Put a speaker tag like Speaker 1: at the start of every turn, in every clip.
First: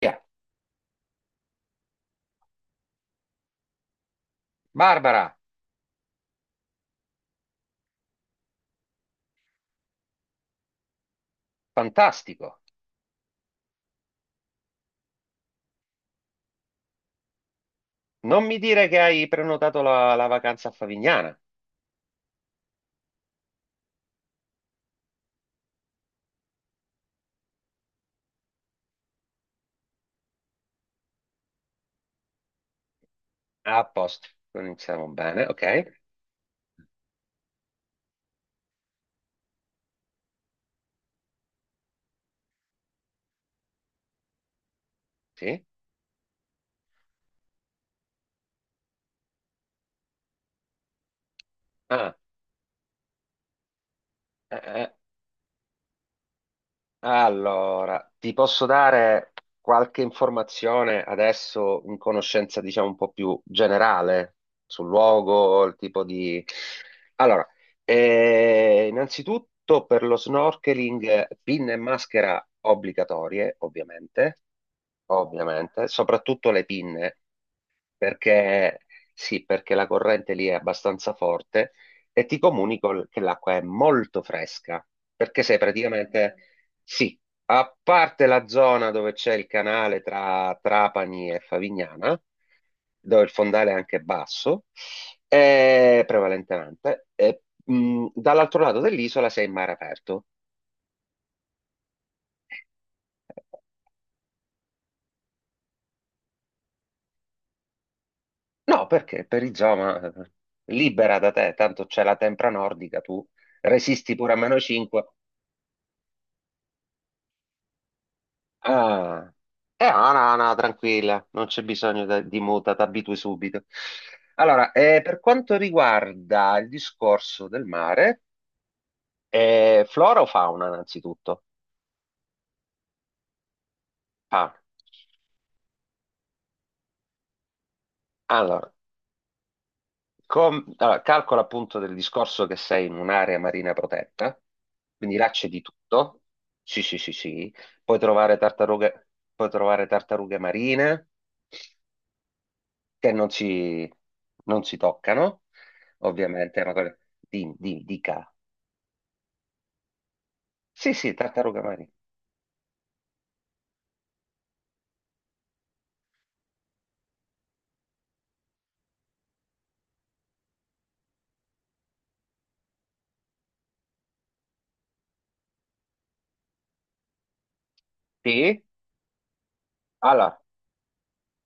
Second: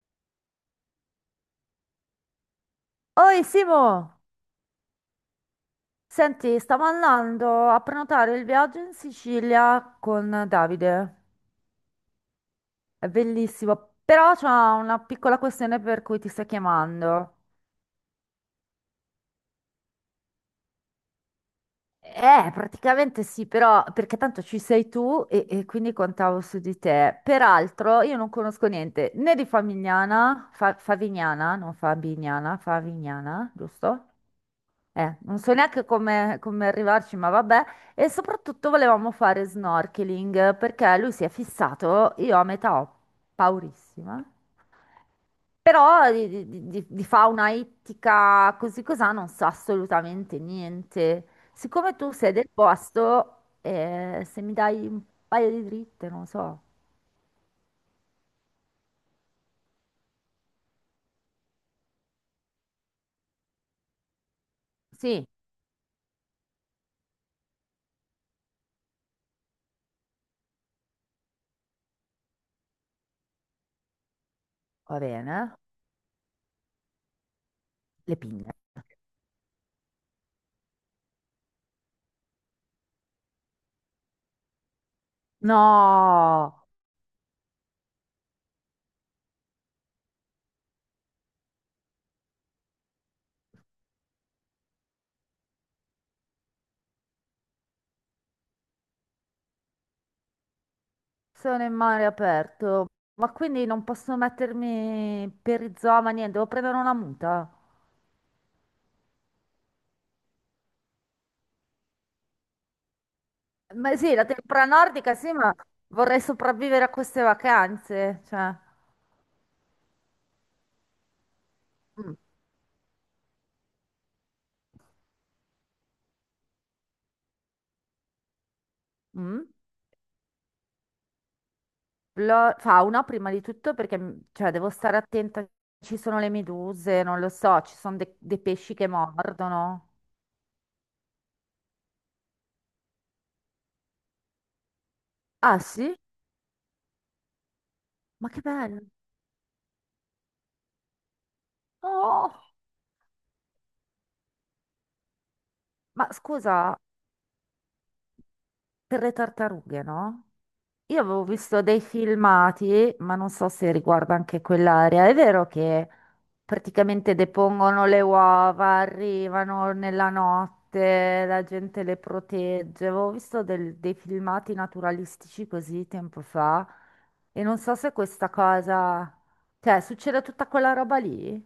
Speaker 1: Via.
Speaker 2: Oi Simo,
Speaker 1: Barbara,
Speaker 2: senti, stavo andando a prenotare il viaggio in Sicilia con Davide.
Speaker 1: fantastico.
Speaker 2: È bellissimo, però c'è una piccola questione per cui ti sto chiamando.
Speaker 1: Non mi dire che hai prenotato la vacanza a Favignana.
Speaker 2: Praticamente sì, però perché tanto ci sei tu e quindi contavo su di te. Peraltro io non conosco niente né di Favignana, Favignana, non Fabignana, Favignana,
Speaker 1: Ah, a
Speaker 2: giusto?
Speaker 1: posto, iniziamo
Speaker 2: Non
Speaker 1: bene,
Speaker 2: so neanche
Speaker 1: ok?
Speaker 2: come arrivarci, ma vabbè. E soprattutto volevamo fare snorkeling perché lui si è fissato, io a metà ho paurissima.
Speaker 1: Sì.
Speaker 2: Però di fauna ittica così cosà non so assolutamente niente. Siccome tu
Speaker 1: Ah,
Speaker 2: sei del posto, se mi dai
Speaker 1: eh.
Speaker 2: un paio di dritte, non so.
Speaker 1: Allora, ti posso dare qualche informazione adesso in conoscenza, diciamo, un po' più generale sul
Speaker 2: Sì,
Speaker 1: luogo, il tipo di. Allora, innanzitutto per lo snorkeling, pinne e maschera obbligatorie, ovviamente
Speaker 2: va bene.
Speaker 1: ovviamente, soprattutto le pinne,
Speaker 2: Le pinne.
Speaker 1: perché sì, perché la corrente lì è abbastanza forte e ti comunico che l'acqua è molto fresca, perché sei praticamente,
Speaker 2: No!
Speaker 1: sì, a parte la zona dove c'è il canale tra Trapani e Favignana, dove il fondale è anche basso, prevalentemente, e, dall'altro lato dell'isola sei in mare aperto.
Speaker 2: Sono in mare aperto, ma quindi non posso mettermi perizoma, niente, devo prendere una muta.
Speaker 1: No, perché per perizoma, libera da te, tanto c'è la tempra nordica, tu
Speaker 2: Ma
Speaker 1: resisti
Speaker 2: sì, la
Speaker 1: pure a meno
Speaker 2: tempra
Speaker 1: 5.
Speaker 2: nordica, sì, ma vorrei sopravvivere a queste vacanze, cioè...
Speaker 1: Ah, è Ana, Ana, tranquilla, non c'è bisogno
Speaker 2: Mm.
Speaker 1: di muta, ti abitui subito. Allora, per quanto riguarda il discorso del mare,
Speaker 2: Mm.
Speaker 1: flora o fauna, innanzitutto?
Speaker 2: Fauna prima di tutto perché cioè,
Speaker 1: Ah,
Speaker 2: devo stare attenta, ci sono le meduse, non lo so, ci sono dei
Speaker 1: allora,
Speaker 2: pesci che mordono.
Speaker 1: allora, calcola appunto del discorso che sei in un'area marina protetta, quindi là c'è
Speaker 2: Ah
Speaker 1: di
Speaker 2: sì?
Speaker 1: tutto. Sì, sì, sì, sì. Puoi
Speaker 2: Ma
Speaker 1: trovare
Speaker 2: che bello!
Speaker 1: tartarughe, puoi trovare tartarughe marine,
Speaker 2: Oh!
Speaker 1: che non si toccano,
Speaker 2: Ma
Speaker 1: ovviamente, è una
Speaker 2: scusa,
Speaker 1: cosa, dica.
Speaker 2: per le tartarughe, no?
Speaker 1: Sì,
Speaker 2: Io
Speaker 1: sì,
Speaker 2: avevo
Speaker 1: tartaruga
Speaker 2: visto dei
Speaker 1: marina.
Speaker 2: filmati, ma non so se riguarda anche quell'area. È vero che praticamente depongono le uova, arrivano nella notte, la gente le protegge. Avevo visto dei filmati naturalistici così tempo fa e non so se questa
Speaker 1: Sì,
Speaker 2: cosa... Cioè, succede
Speaker 1: allora,
Speaker 2: tutta quella roba lì?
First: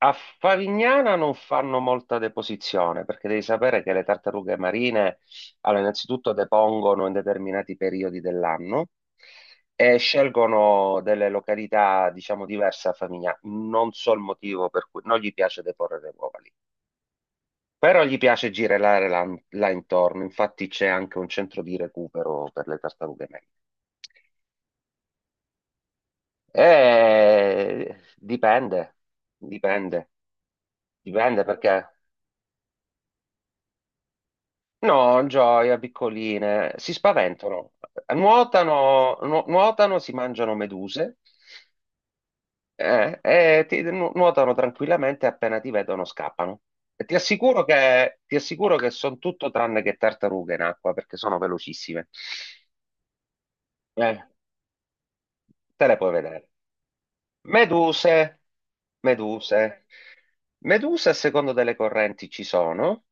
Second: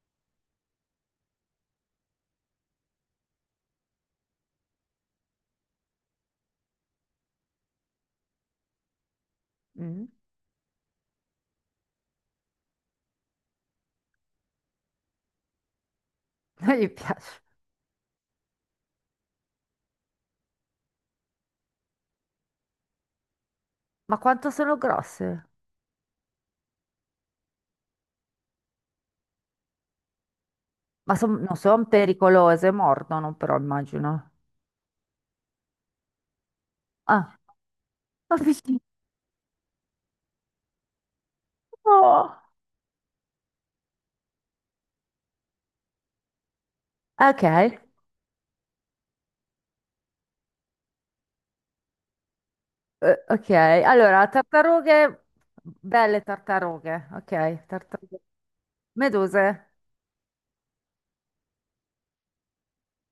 Speaker 1: a Favignana non fanno molta deposizione, perché devi sapere che le tartarughe marine, allora, innanzitutto depongono in determinati periodi dell'anno e
Speaker 2: Mm?
Speaker 1: scelgono delle località, diciamo, diverse a Favignana. Non so il motivo per cui non gli piace deporre le uova lì.
Speaker 2: Non gli piace.
Speaker 1: Però gli piace girare là, là intorno, infatti c'è anche un centro di recupero per le tartarughe meglio.
Speaker 2: Ma quanto sono grosse?
Speaker 1: Dipende, dipende, dipende
Speaker 2: Non sono
Speaker 1: perché
Speaker 2: pericolose, mordono però, immagino.
Speaker 1: no, gioia, piccoline, si
Speaker 2: Ah,
Speaker 1: spaventano,
Speaker 2: ma vicino.
Speaker 1: nuotano, nuotano, si mangiano meduse e ti, nuotano tranquillamente appena ti vedono scappano. E
Speaker 2: Ok,
Speaker 1: ti assicuro che sono tutto tranne che tartarughe in acqua perché sono velocissime.
Speaker 2: ok.
Speaker 1: Eh,
Speaker 2: Allora, tartarughe,
Speaker 1: te le puoi
Speaker 2: belle
Speaker 1: vedere.
Speaker 2: tartarughe, ok, tartarughe.
Speaker 1: Meduse,
Speaker 2: Meduse,
Speaker 1: meduse. Meduse a seconda delle correnti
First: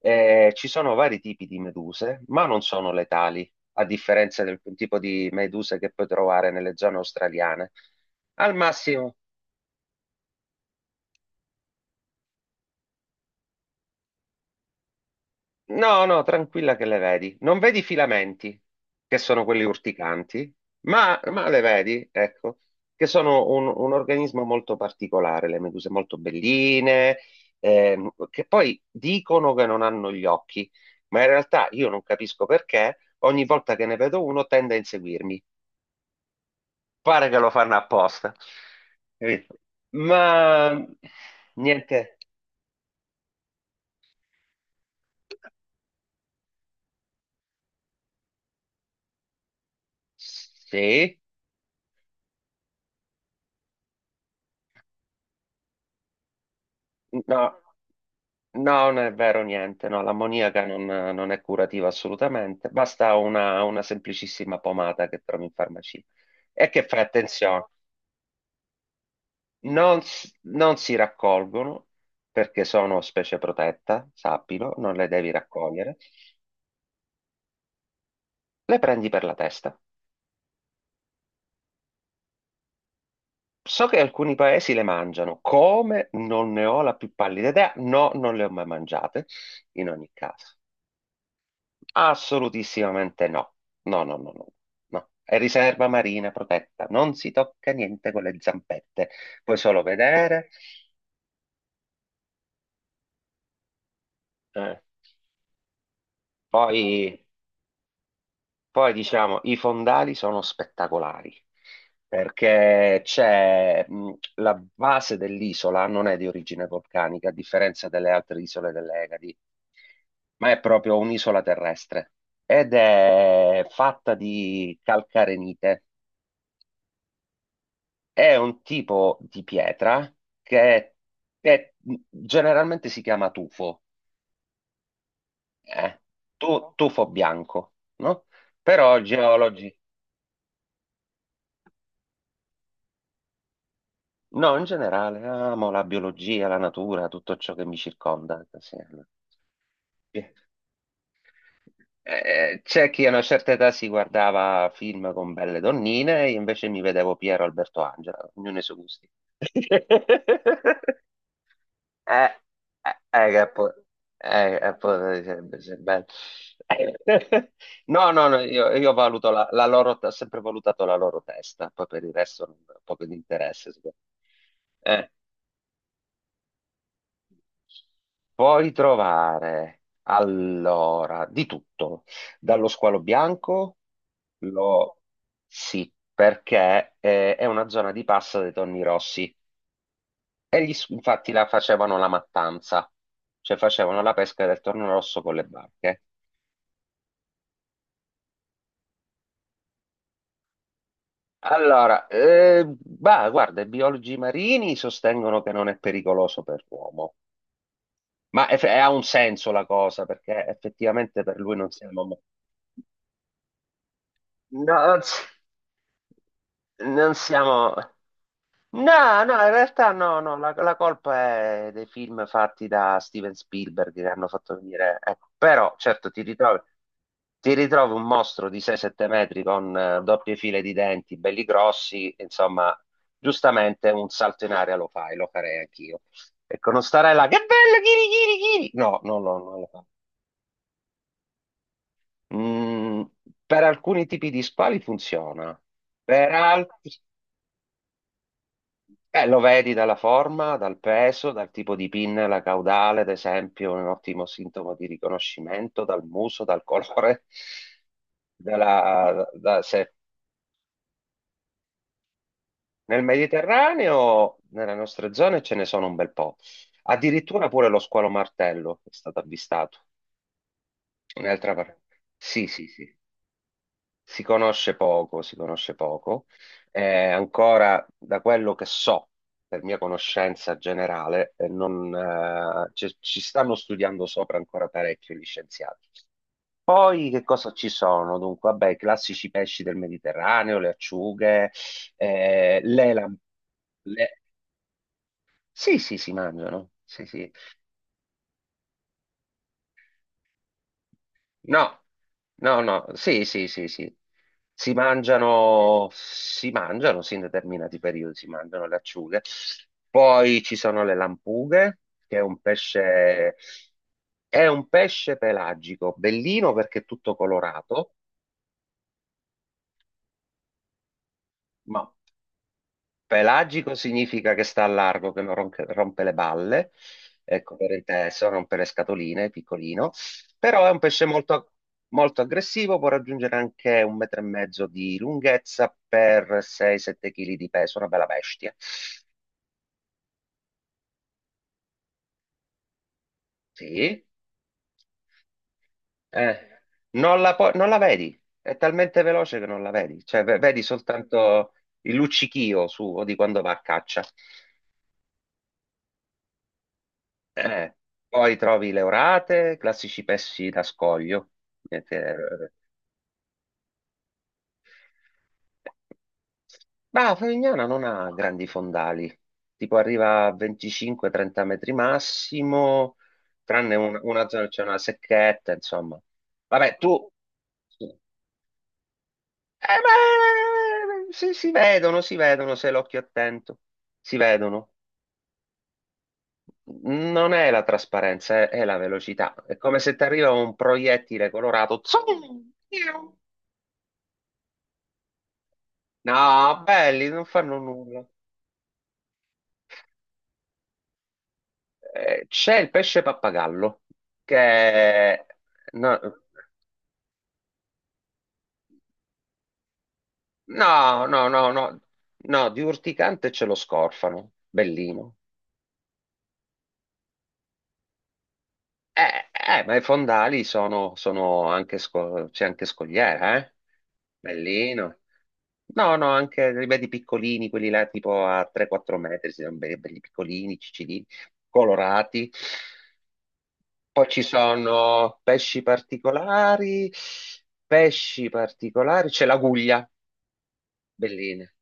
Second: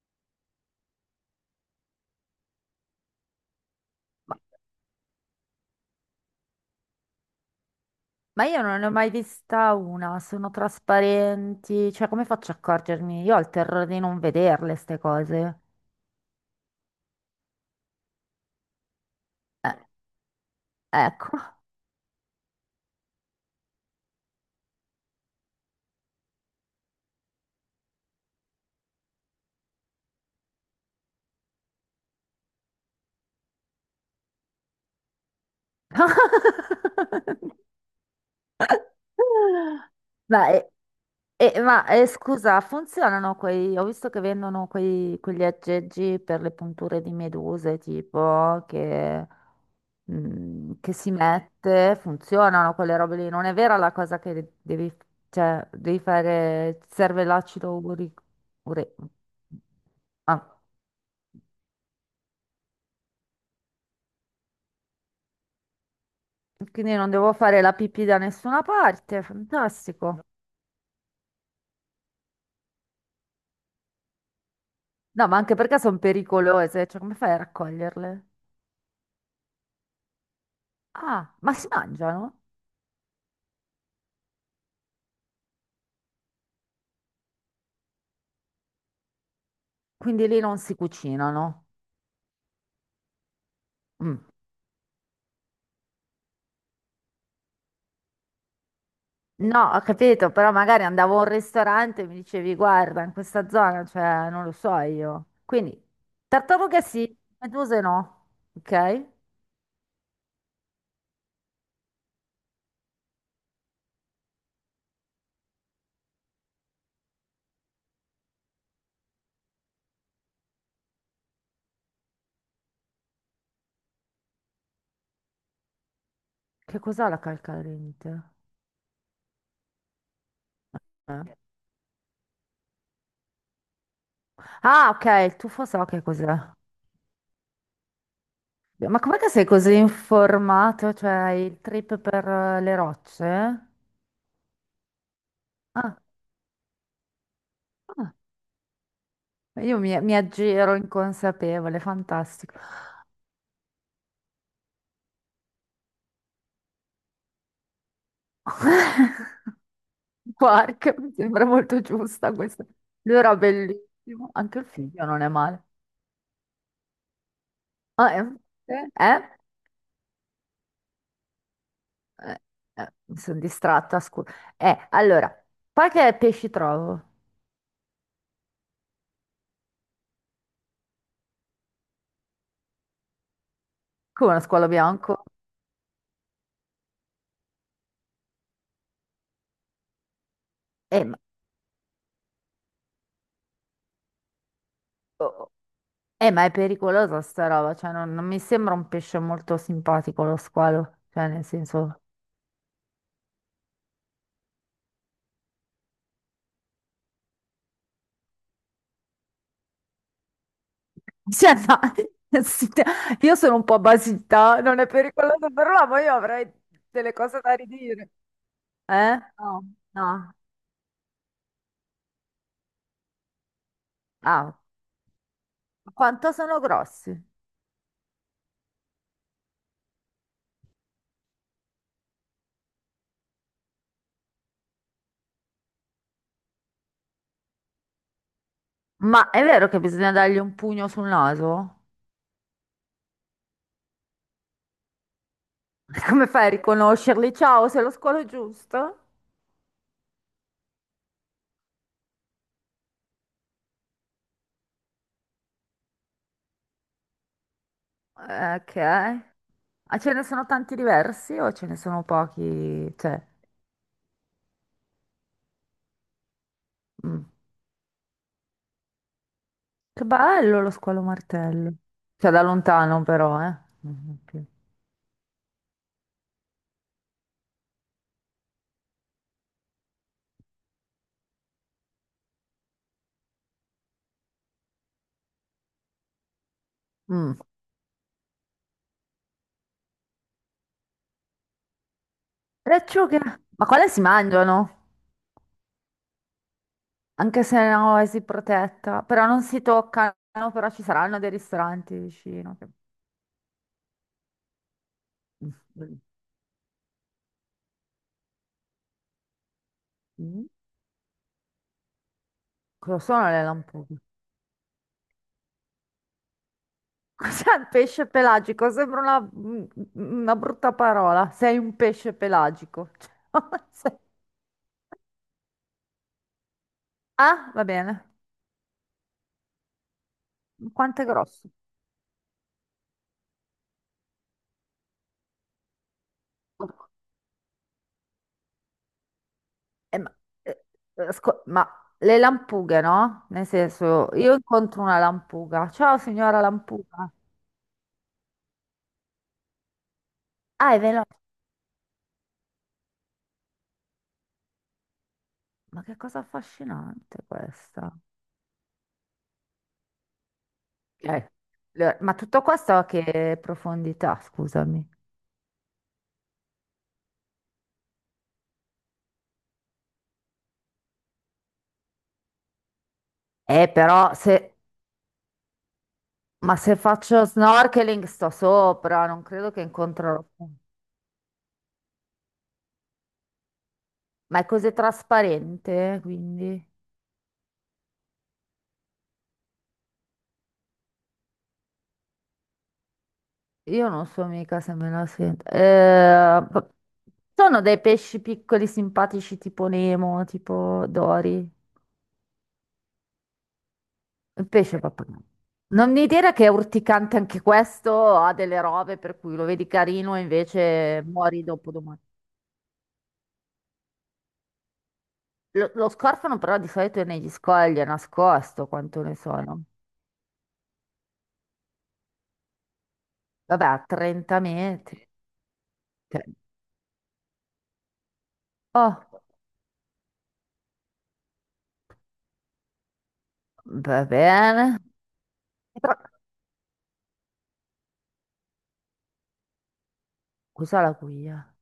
Speaker 1: ci sono vari tipi di meduse, ma non sono letali, a
Speaker 2: ma,
Speaker 1: differenza del tipo di meduse che puoi trovare nelle zone australiane.
Speaker 2: ma
Speaker 1: Al
Speaker 2: io non ne ho mai
Speaker 1: massimo.
Speaker 2: vista una, sono trasparenti, cioè come faccio a accorgermi? Io ho il terrore di non vederle, ste cose.
Speaker 1: No, no, tranquilla che le vedi. Non vedi i filamenti, che sono quelli
Speaker 2: Eh,
Speaker 1: urticanti, ma,
Speaker 2: ecco.
Speaker 1: ma le vedi, ecco, che sono un organismo molto particolare, le meduse molto belline, che poi dicono che non hanno gli occhi, ma in realtà io non capisco perché ogni volta che ne vedo uno tende a inseguirmi. Pare che lo fanno apposta. Capito?
Speaker 2: Ma,
Speaker 1: Ma niente,
Speaker 2: scusa, funzionano quei... Ho visto che vendono quegli aggeggi per le punture di meduse, tipo, che... che si
Speaker 1: sì,
Speaker 2: mette, funzionano quelle robe lì. Non è vera la cosa che devi, cioè, devi fare, ti serve
Speaker 1: no.
Speaker 2: l'acido urico.
Speaker 1: No,
Speaker 2: ure-
Speaker 1: non è vero niente, no,
Speaker 2: ah,
Speaker 1: l'ammoniaca non è curativa assolutamente, basta una semplicissima pomata che trovi in farmacia. E che
Speaker 2: quindi
Speaker 1: fai
Speaker 2: non devo fare
Speaker 1: attenzione,
Speaker 2: la pipì da nessuna parte, fantastico.
Speaker 1: non si raccolgono perché sono specie protetta, sappilo, non le
Speaker 2: No,
Speaker 1: devi
Speaker 2: ma anche perché
Speaker 1: raccogliere,
Speaker 2: sono pericolose, cioè come fai a raccoglierle?
Speaker 1: le prendi per la testa.
Speaker 2: Ah, ma si mangiano?
Speaker 1: So che alcuni paesi le mangiano, come non ne ho la più pallida idea, no, non le ho mai mangiate, in ogni
Speaker 2: Quindi lì
Speaker 1: caso.
Speaker 2: non si cucinano.
Speaker 1: Assolutissimamente no. No, no,
Speaker 2: Mm.
Speaker 1: no, no. No. È riserva marina protetta. Non si tocca niente con le zampette. Puoi
Speaker 2: No, ho
Speaker 1: solo
Speaker 2: capito,
Speaker 1: vedere.
Speaker 2: però magari andavo a un ristorante e mi dicevi, guarda, in questa zona, cioè, non lo so
Speaker 1: Eh,
Speaker 2: io. Quindi, tartarughe sì,
Speaker 1: Poi,
Speaker 2: meduse no,
Speaker 1: poi,
Speaker 2: ok?
Speaker 1: diciamo, i fondali sono spettacolari perché c'è la base dell'isola non è di origine vulcanica, a differenza delle altre isole delle Egadi, ma è proprio un'isola terrestre ed è fatta di calcarenite.
Speaker 2: Che cos'è la calcarente?
Speaker 1: È un tipo di pietra che
Speaker 2: Eh.
Speaker 1: è- generalmente si chiama tufo,
Speaker 2: Ah, ok, il tufo so
Speaker 1: eh?
Speaker 2: che cos'è. Ma
Speaker 1: Tufo bianco, no? Però
Speaker 2: com'è che sei così
Speaker 1: geologi,
Speaker 2: informato? Cioè, hai il trip per le rocce?
Speaker 1: no, in generale, amo la
Speaker 2: Ah,
Speaker 1: biologia, la natura, tutto ciò che mi
Speaker 2: ah,
Speaker 1: circonda. Sì.
Speaker 2: io mi aggiro inconsapevole, fantastico.
Speaker 1: C'è chi a una certa età si guardava film con belle donnine, io invece mi vedevo Piero Alberto Angela, ognuno i suoi gusti.
Speaker 2: Quark, mi sembra molto giusta
Speaker 1: Eh,
Speaker 2: questa. Lui era
Speaker 1: che poi,
Speaker 2: bellissimo, anche il figlio non
Speaker 1: poi
Speaker 2: è male.
Speaker 1: sarebbe bello. No,
Speaker 2: Ah,
Speaker 1: no, no, io, io
Speaker 2: eh,
Speaker 1: valuto la loro, ho sempre valutato la loro testa, poi per il
Speaker 2: eh,
Speaker 1: resto non ho poco di
Speaker 2: mi sono
Speaker 1: interesse. Secondo
Speaker 2: distratta, scusa.
Speaker 1: me.
Speaker 2: Allora, poi che pesci trovo?
Speaker 1: Puoi trovare allora di tutto, dallo squalo bianco,
Speaker 2: Come uno squalo
Speaker 1: lo,
Speaker 2: bianco?
Speaker 1: sì, perché è una zona di passa dei tonni rossi. E
Speaker 2: Eh, ma,
Speaker 1: infatti la facevano la mattanza, cioè facevano la pesca del torno rosso
Speaker 2: oh,
Speaker 1: con le
Speaker 2: oh,
Speaker 1: barche.
Speaker 2: ma è pericolosa sta roba, cioè non, non mi sembra un pesce molto simpatico lo squalo, cioè nel senso...
Speaker 1: Allora, bah, guarda, i biologi marini sostengono che non è pericoloso per l'uomo, ma ha un senso la cosa, perché effettivamente per lui
Speaker 2: Cioè,
Speaker 1: non siamo.
Speaker 2: no, sì, io sono un po' basita,
Speaker 1: No,
Speaker 2: non è pericoloso per l'uomo, io avrei delle
Speaker 1: non
Speaker 2: cose da
Speaker 1: siamo.
Speaker 2: ridire.
Speaker 1: No, no,
Speaker 2: Eh?
Speaker 1: in
Speaker 2: No,
Speaker 1: realtà no,
Speaker 2: no.
Speaker 1: no, la colpa è dei film fatti da Steven Spielberg che hanno fatto
Speaker 2: Ah,
Speaker 1: venire, ecco, però certo ti
Speaker 2: quanto sono
Speaker 1: ritrovi,
Speaker 2: grossi?
Speaker 1: ti ritrovi un mostro di 6-7 metri con doppie file di denti, belli grossi, insomma, giustamente un salto in aria lo fai, lo farei anch'io. Ecco, non starei là, che bello, chiri, chiri, chiri! No, non
Speaker 2: Ma
Speaker 1: lo,
Speaker 2: è
Speaker 1: non lo
Speaker 2: vero che
Speaker 1: fa.
Speaker 2: bisogna dargli un pugno sul naso?
Speaker 1: Mm, per alcuni tipi di spali funziona,
Speaker 2: Come
Speaker 1: per
Speaker 2: fai a
Speaker 1: altri.
Speaker 2: riconoscerli? Ciao, sei lo squalo giusto?
Speaker 1: Lo vedi dalla forma, dal peso, dal tipo di pinnella caudale, ad esempio, un ottimo sintomo di riconoscimento, dal muso, dal colore.
Speaker 2: Ok.
Speaker 1: della- da- se-
Speaker 2: Ma ce ne sono tanti diversi o ce ne sono pochi?
Speaker 1: Nel
Speaker 2: Cioè,
Speaker 1: Mediterraneo, nelle nostre zone, ce ne sono un bel po'.
Speaker 2: mm.
Speaker 1: Addirittura pure lo squalo martello è stato avvistato.
Speaker 2: Che bello lo squalo
Speaker 1: Un'altra
Speaker 2: martello.
Speaker 1: par-
Speaker 2: Cioè, da
Speaker 1: Sì, sì, sì.
Speaker 2: lontano però, eh. Mhm,
Speaker 1: Si
Speaker 2: ok.
Speaker 1: conosce poco, si conosce poco. Ancora da quello che so, per mia conoscenza generale, non, ci, ci stanno studiando sopra ancora parecchio gli scienziati. Poi che
Speaker 2: Mm.
Speaker 1: cosa ci sono? Dunque, vabbè, i classici pesci del Mediterraneo, le acciughe, eh,
Speaker 2: Le
Speaker 1: le, lam-
Speaker 2: acciughe? Ma quale si
Speaker 1: le-
Speaker 2: mangiano?
Speaker 1: sì, sì, si mangiano. Sì, sì,
Speaker 2: Anche se no, è si protetta. Però non si toccano, però ci saranno dei
Speaker 1: no,
Speaker 2: ristoranti vicino.
Speaker 1: no, no, sì, sì, sì, sì.
Speaker 2: Mm.
Speaker 1: Si mangiano, sì, in determinati periodi si mangiano le acciughe. Poi
Speaker 2: Mm.
Speaker 1: ci sono le lampughe, che è un
Speaker 2: Cosa sono
Speaker 1: pesce,
Speaker 2: le lampughe?
Speaker 1: è un pesce pelagico, bellino perché è tutto
Speaker 2: Cos'è un
Speaker 1: colorato,
Speaker 2: pesce pelagico? Sembra una brutta parola. Sei un
Speaker 1: ma
Speaker 2: pesce pelagico. Cioè,
Speaker 1: pelagico
Speaker 2: se-
Speaker 1: significa che sta a largo, che non ronche- rompe le balle,
Speaker 2: Ah,
Speaker 1: ecco
Speaker 2: va
Speaker 1: per il
Speaker 2: bene.
Speaker 1: teso, rompe le scatoline, piccolino, però è un
Speaker 2: Quanto è
Speaker 1: pesce
Speaker 2: grosso?
Speaker 1: molto, molto aggressivo, può raggiungere anche un metro e mezzo di lunghezza per 6-7 kg di peso, una bella bestia.
Speaker 2: Eh, ma, eh, ma le lampughe, no? Nel
Speaker 1: Sì,
Speaker 2: senso, io incontro una lampuga. Ciao, signora
Speaker 1: eh,
Speaker 2: lampuga.
Speaker 1: non la vedi, è talmente veloce che non la vedi, cioè vedi
Speaker 2: Ah, è veloce.
Speaker 1: soltanto il luccichio suo di quando va a caccia.
Speaker 2: Ma che cosa affascinante
Speaker 1: Eh,
Speaker 2: questa.
Speaker 1: Poi trovi le orate, classici pesci da scoglio.
Speaker 2: Eh,
Speaker 1: eh, che-
Speaker 2: Ma tutto questo a che profondità, scusami.
Speaker 1: Ma Favignana non ha grandi fondali, tipo arriva a 25-30 metri massimo, tranne
Speaker 2: Però
Speaker 1: una zona,
Speaker 2: se
Speaker 1: c'è una secchetta, insomma.
Speaker 2: Ma
Speaker 1: Vabbè,
Speaker 2: se
Speaker 1: tu.
Speaker 2: faccio
Speaker 1: Eh,
Speaker 2: snorkeling sto sopra, non credo che incontrerò.
Speaker 1: si vedono, si vedono, se l'occhio è attento, si
Speaker 2: Ma è
Speaker 1: vedono.
Speaker 2: così trasparente, quindi
Speaker 1: Non è la trasparenza, è la velocità. È come se ti arriva un proiettile colorato. Zoom! Piu!
Speaker 2: io non so mica se me la sento.
Speaker 1: No, belli, non fanno
Speaker 2: Sono dei
Speaker 1: nulla.
Speaker 2: pesci piccoli, simpatici, tipo Nemo, tipo Dori.
Speaker 1: C'è il pesce pappagallo,
Speaker 2: Il pesce proprio. No.
Speaker 1: che.
Speaker 2: Non
Speaker 1: No,
Speaker 2: mi dire che è urticante anche questo, ha delle robe per cui lo vedi carino e invece
Speaker 1: no, no,
Speaker 2: muori
Speaker 1: no,
Speaker 2: dopo
Speaker 1: no,
Speaker 2: domani.
Speaker 1: no, di urticante ce lo scorfano. Bellino.
Speaker 2: Lo scorfano però di solito è negli scogli, è nascosto, quanto ne sono.
Speaker 1: Ma i fondali sono anche, c'è anche scogliera, eh?
Speaker 2: Vabbè, a 30
Speaker 1: Bellino.
Speaker 2: metri.
Speaker 1: No, no,
Speaker 2: Cioè,
Speaker 1: anche li vedi piccolini, quelli là tipo a 3-4
Speaker 2: oh,
Speaker 1: metri, si sono belli, belli piccolini, ciccini, colorati.
Speaker 2: va
Speaker 1: Poi ci
Speaker 2: bene.
Speaker 1: sono
Speaker 2: Però-
Speaker 1: pesci particolari, c'è l'aguglia,
Speaker 2: Cos'è la cuia?
Speaker 1: belline.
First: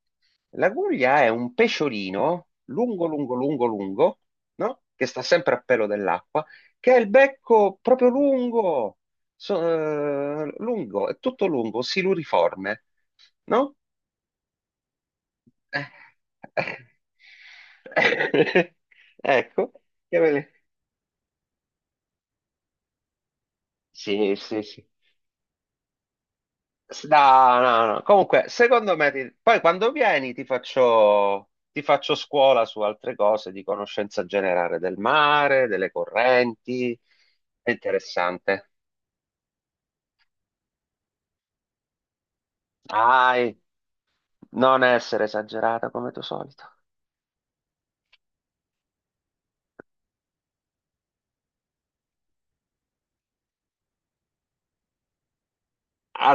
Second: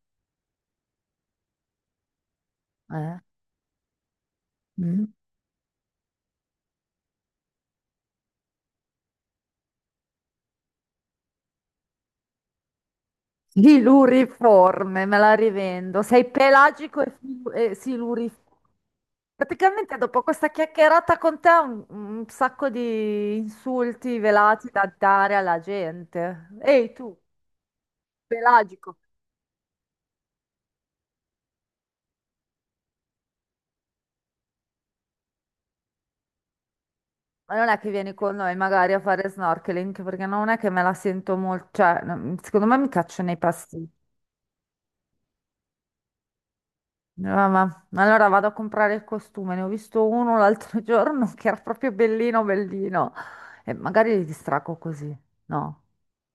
Speaker 1: La guglia è un pesciolino lungo,
Speaker 2: Eh?
Speaker 1: lungo, lungo, lungo, no? Che
Speaker 2: Mm.
Speaker 1: sta sempre a pelo dell'acqua, che ha il becco proprio lungo, so- lungo, è tutto lungo, siluriforme, no?
Speaker 2: Siluriforme, me la
Speaker 1: Eh,
Speaker 2: rivendo. Sei
Speaker 1: eh.
Speaker 2: pelagico e, siluriforme.
Speaker 1: Ecco,
Speaker 2: Praticamente
Speaker 1: che
Speaker 2: dopo
Speaker 1: bene.
Speaker 2: questa chiacchierata con te ho un sacco di insulti
Speaker 1: Sì, sì,
Speaker 2: velati
Speaker 1: sì.
Speaker 2: da dare alla gente. Ehi tu,
Speaker 1: No, no, no. Comunque, secondo
Speaker 2: pelagico,
Speaker 1: me, poi quando vieni ti faccio, scuola su altre cose di conoscenza generale del mare, delle correnti.
Speaker 2: ma non
Speaker 1: È
Speaker 2: è che vieni con noi
Speaker 1: interessante.
Speaker 2: magari a fare snorkeling, perché non è che me la sento molto, cioè, no, secondo me mi cacciano nei
Speaker 1: Dai,
Speaker 2: passi.
Speaker 1: non essere esagerata come tuo solito.
Speaker 2: Mamma, allora vado a comprare il costume, ne ho visto uno l'altro giorno che era proprio bellino, bellino. E magari li distracco così, no?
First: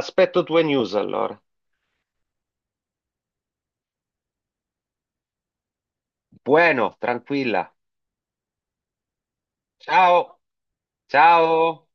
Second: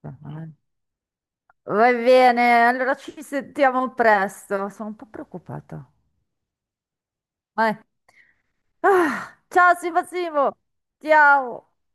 Speaker 2: Beh,
Speaker 1: tue news allora.
Speaker 2: va bene, allora ci sentiamo presto. Sono un po' preoccupata.
Speaker 1: Bueno,
Speaker 2: Vai.
Speaker 1: tranquilla.
Speaker 2: Ah, ciao Simo
Speaker 1: Ciao,
Speaker 2: Simo, ciao.
Speaker 1: ciao.